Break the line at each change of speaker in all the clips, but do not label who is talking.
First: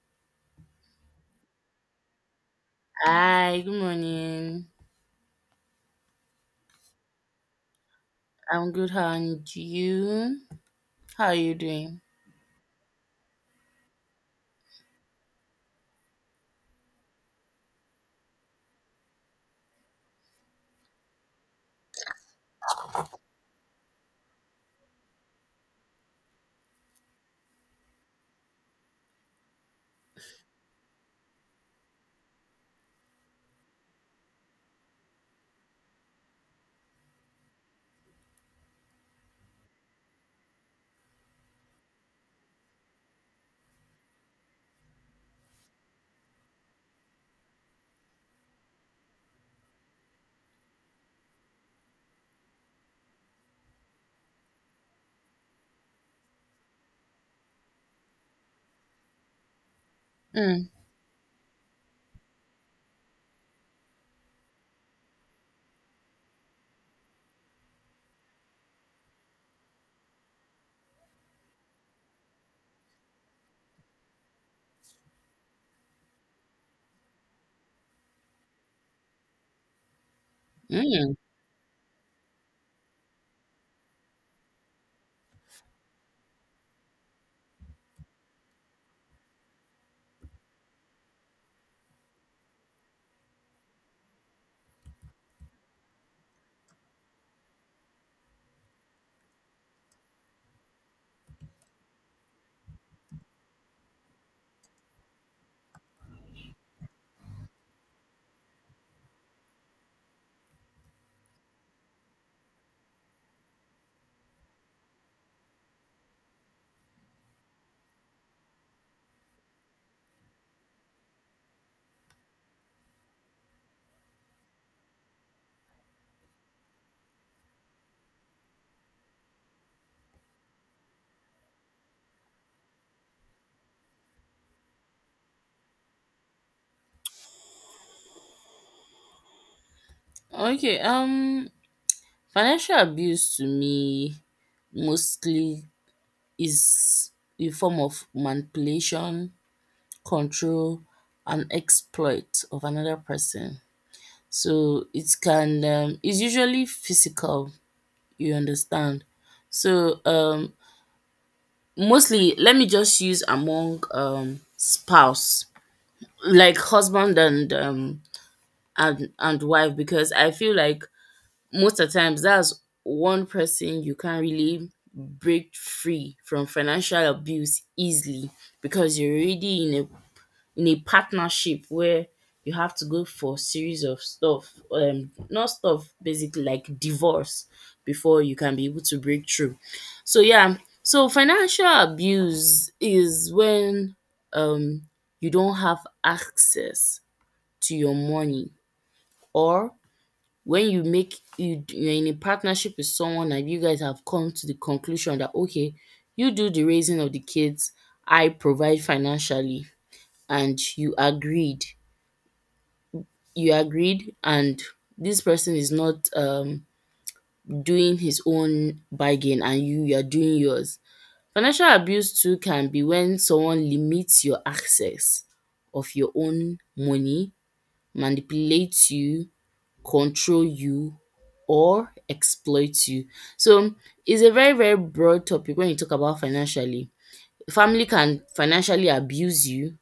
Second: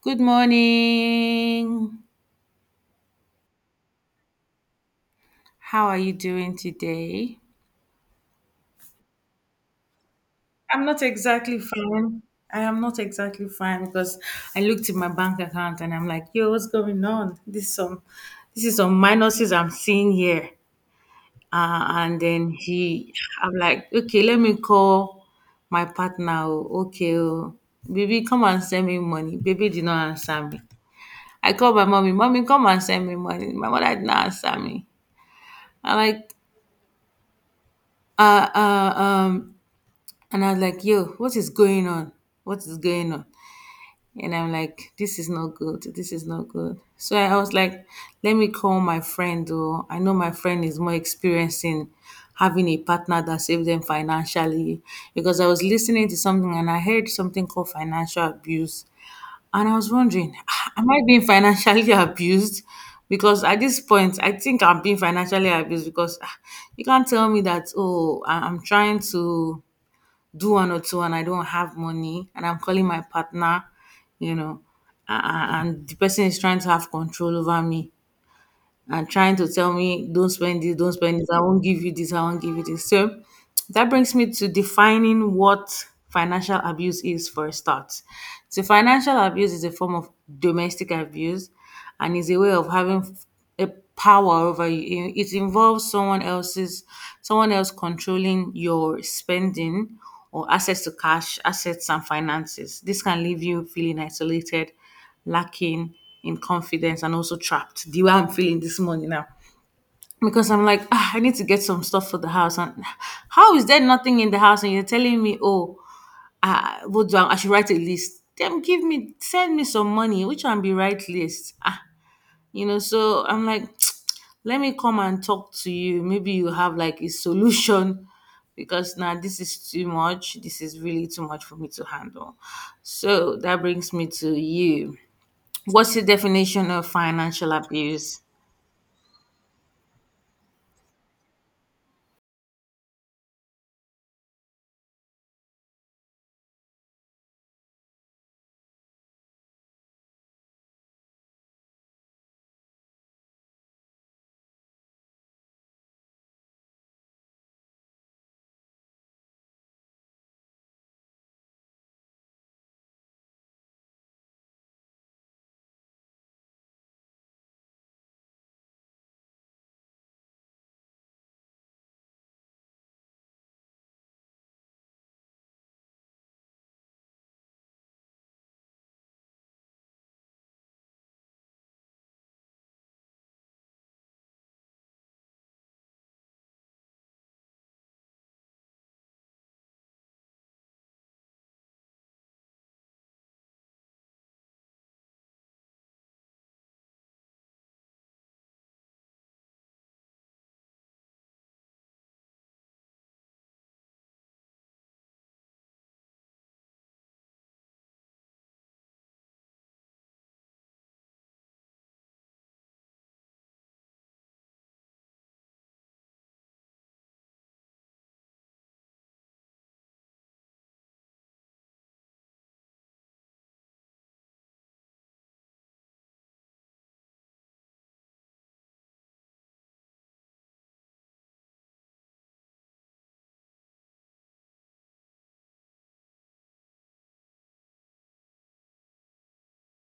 Good morning.
Hi, good morning.
How are you doing today?
I'm good, and you?
I'm not
How are you
exactly
doing?
fine. I am not exactly fine because I looked in my bank account and I'm like, yo, what's going on? This is some minuses I'm seeing here. And then he I'm like, okay, let me call my partner. Oh, okay, oh, baby, come and send me money. Baby did not answer me. I called my mommy, mommy, come and send me money. My mother did not answer me. I'm like, uh, uh, um, and I was like, yo, what is going on? What is going on? And I'm like, this is not good. This is not good. So I was like, let me call my friend. Or I know my friend is more experienced in having a partner that saves them financially because I was listening to something and I heard something called financial abuse and I was wondering,
Mm.
"Ah, am I being financially abused? Because at this point, I think I'm being financially abused because ah, you can't tell me that, oh, I'm trying to do one or two and I don't have money and I'm calling my partner, you know, and the person is trying to have control over me and trying to tell me, don't
Mm.
spend this, I won't give you this, I won't give you this. So that brings me to defining what financial abuse is for a start. So financial abuse is a form of domestic abuse and is a way of having a power over you. It involves someone else controlling your spending or access to cash, assets and finances. This can leave you feeling isolated, lacking in confidence and also trapped the way I'm feeling this morning now. Because I'm like, ah, I need to get some stuff for the house. And how is there nothing in the house? And you're telling me, oh, what I should write a list. Then give me, send me some money, which one be right list? Ah, so I'm like, let me come and talk to you. Maybe you have like a solution because now this is too much. This is really too much for me to handle. So that brings me to you. What's your definition of financial abuse?
Okay, financial abuse to me mostly is a form of manipulation, control, and exploit of another person. So it can it's usually physical, you understand. So mostly let me just use among spouse like husband and and wife because I feel like most of the times that's one person you can't really break free from financial abuse easily because you're already in a partnership where you have to go for series of stuff not stuff, basically like divorce before you can be able to break through. So yeah, so financial abuse is when um you don't have access to your money? Or when you make you you're in a partnership with someone and you guys have come to the conclusion that okay, you do the raising of the kids, I provide financially and you agreed. You agreed and this person is not doing his own bargain and you are doing yours. Financial abuse too can be when someone limits your access of your own money, manipulates you, control you or exploit you. So it's a very, very broad topic when you talk about financially. Family can financially abuse you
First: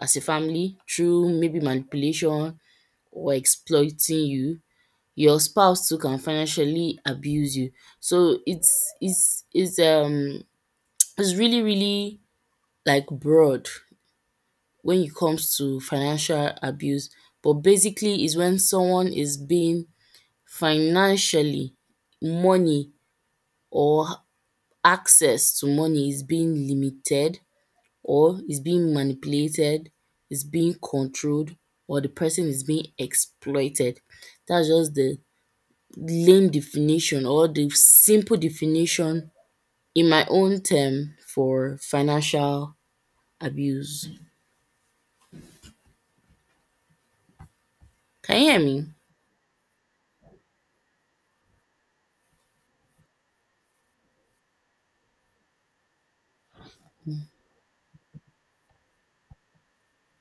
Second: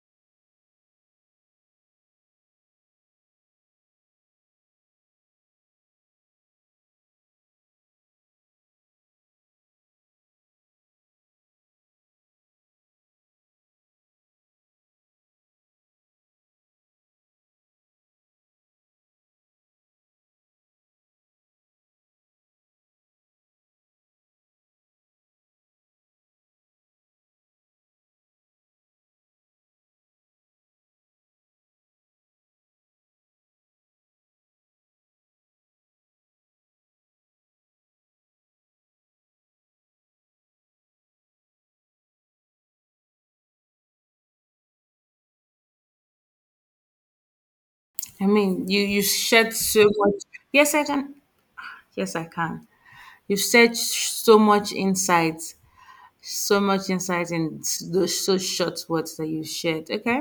as a family through maybe manipulation or exploiting you. Your spouse too can financially abuse you. So it's it's really, really like broad when it comes to financial abuse. But basically is when someone is being financially, money or access to money is being limited or is being manipulated, is being controlled or the person is being exploited. That's just the lame definition or the simple definition in my own term for financial abuse.
I
Can you hear
mean, you
me?
you shed so much. Yes, I can. Yes, I can. You shed so much insight in those so short words that you shared. Okay,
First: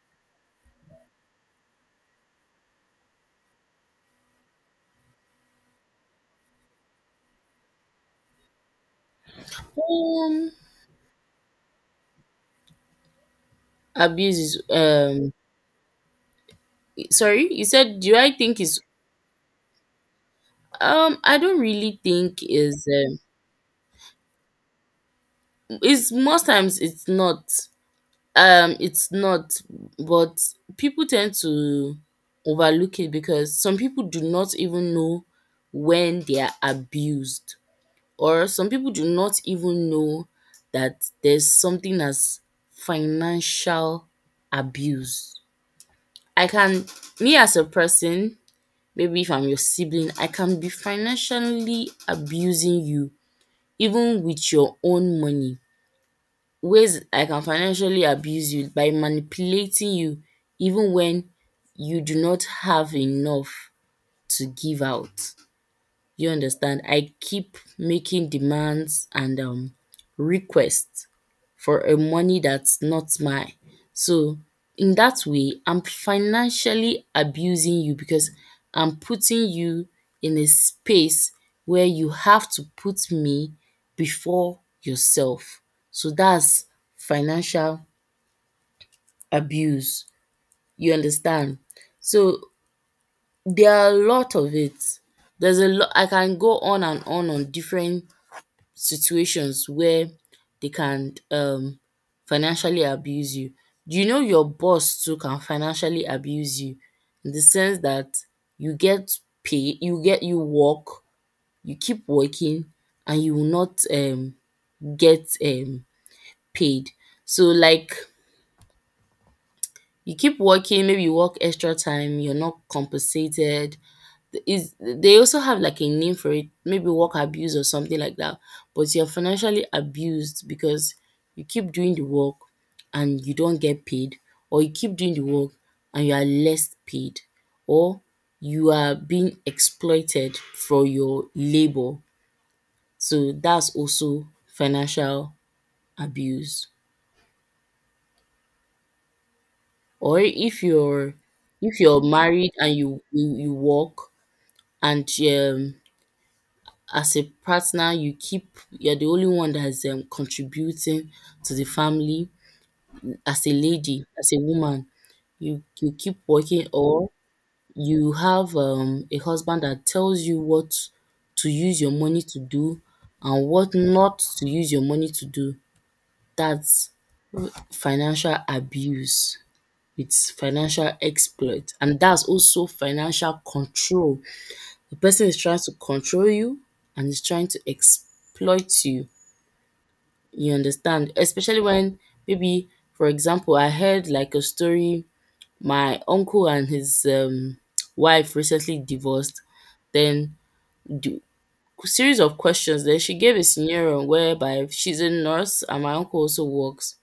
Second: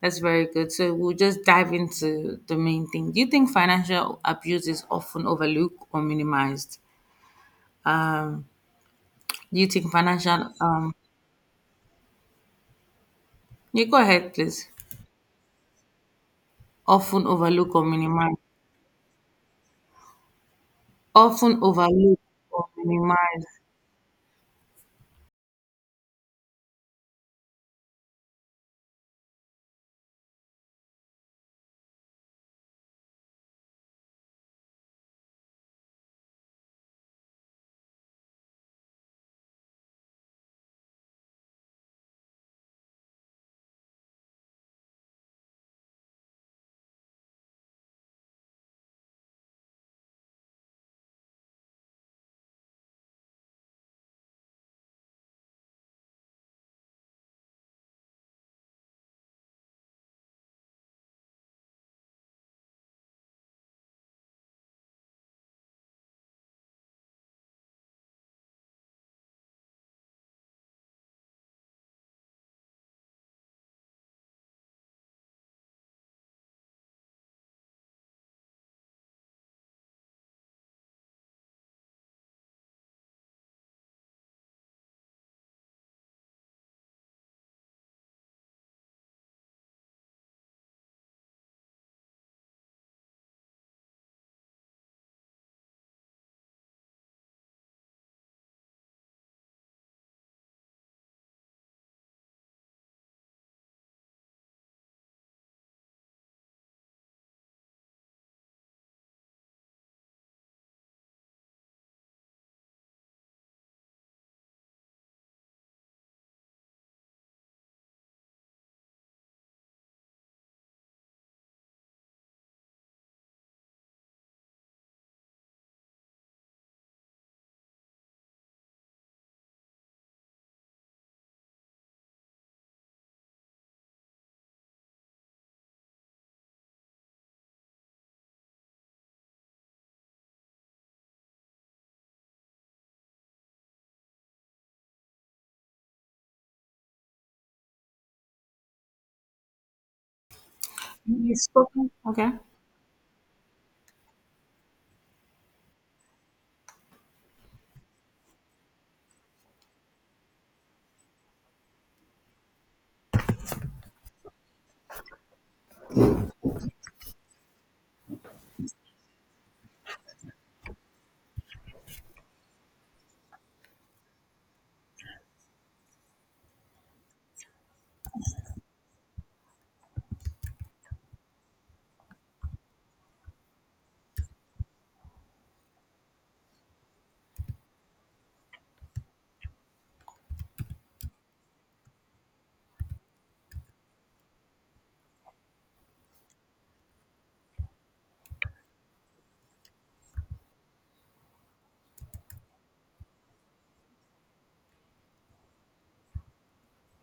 that's very good. So we'll just dive into the main thing. Do you think financial abuse is often overlooked or minimized? Do you think
Um,
financial? You go ahead,
abuse is
please. Often
sorry, you
overlooked or
said do I
minimized.
think is I don't
Often
really
overlooked
think
or
is um.
minimized.
It's most times it's not. It's not, but people tend to overlook it because some people do not even know when they are abused, or some people do not even know that there's something as financial abuse. I can, me as a person, maybe if I'm your sibling, I can be financially abusing you even with your own money. Ways I can financially abuse you by manipulating you even when you do not have enough to give out. You understand? I keep making demands and requests for a money that's not mine. So in that way, I'm financially abusing you because I'm putting you in a space where you have to put me before yourself. So that's financial abuse. You understand? So there are a lot of it. There's a lot I can go on and on on different situations where they can financially abuse you. Do you know your boss too can financially abuse you in the sense that you get pay you get you work, you keep working and you will not get paid. So like you keep working, maybe you work extra time, you're not compensated, is they also have like a name for it, maybe work abuse or something like that. But you're financially abused because you keep doing the work and you don't get paid, or you keep doing the work and you are less paid, or you are being exploited for your labor. So that's also financial abuse. Or if
You spoken.
you're
Okay.
married and you work and as a partner you're the only one that is contributing to the family as a lady, as a woman, you keep working or you have a husband that tells you what to use your money to do and what not to use your money to do. That's financial abuse, it's financial exploit and that's also financial control. The person is trying to control you and is trying to exploit you. You understand? Especially when maybe, for example, I heard like a story. My uncle and his wife recently divorced. Then the series of questions. Then she gave a scenario whereby she's a nurse and my uncle also works.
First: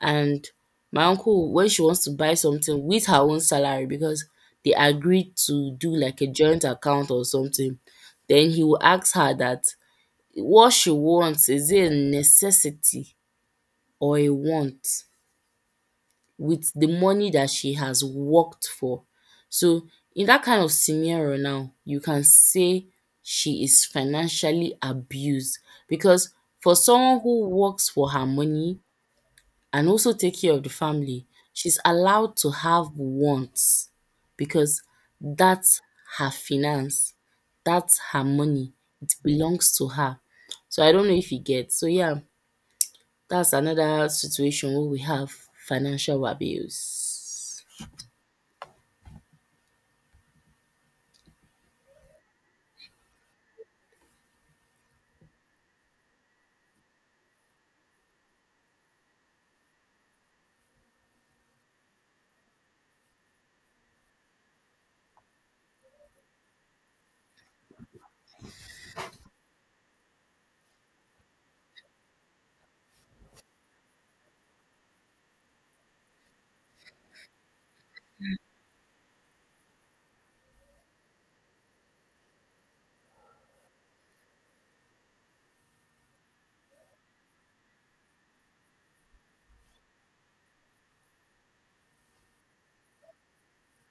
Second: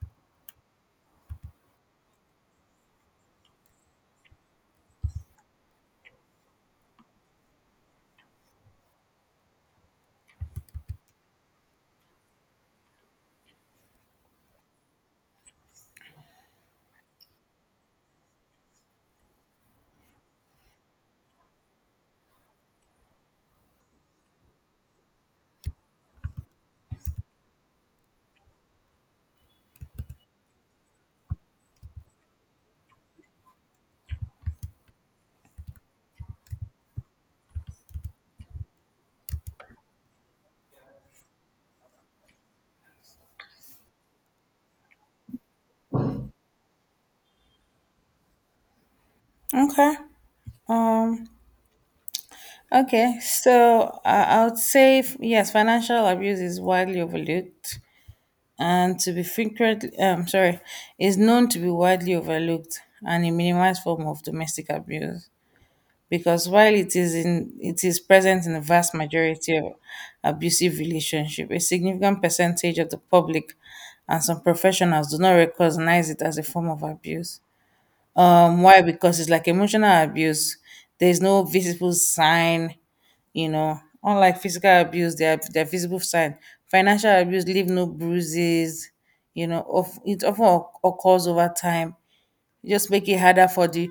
And my uncle, when she wants to buy something with her own salary because they agreed to do like a joint account or something, then he will ask her that what she wants is it a necessity or a want with the money that she has worked for. So in that kind of scenario now, you can say she is financially abused because for someone who works for her money and also take care of the family, she's allowed to have wants because that's her finance, that's her money, it belongs to her. So I don't know if you get. So yeah, that's another situation where we have financial abuse.
Okay. Um, okay. So I would say yes, financial abuse is widely overlooked and to be frequently sorry, is known to be widely overlooked and a minimized form of domestic abuse because while it is present in the vast majority of abusive relationship, a significant percentage of the public and some professionals do not recognize it as a form of abuse. Why? Because it's like emotional abuse. There's no visible sign, you know. Unlike physical abuse, there are visible sign. Financial abuse leave no bruises, you know. Of it often occurs over time. It just make it harder for the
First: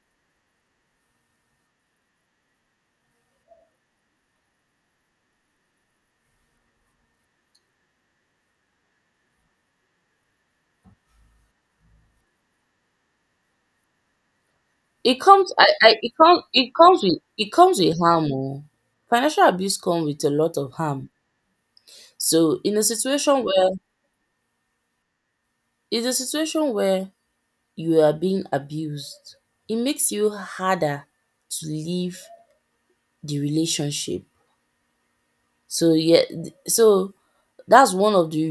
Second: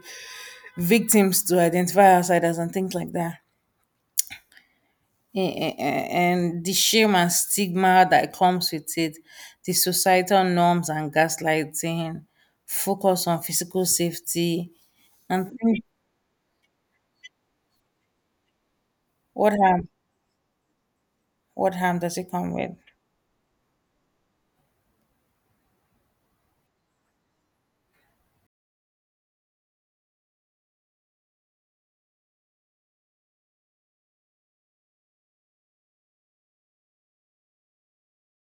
victims to identify outsiders and things like that. And the shame and stigma that comes with it, the societal norms and gaslighting, focus on physical safety,
It
and
comes
think,
I it comes with harm oh. Financial
what
abuse
happened?
comes with a lot of harm.
What harm does it come
So
with?
in a situation where you are being abused, it makes you harder to leave the relationship. So that's one of the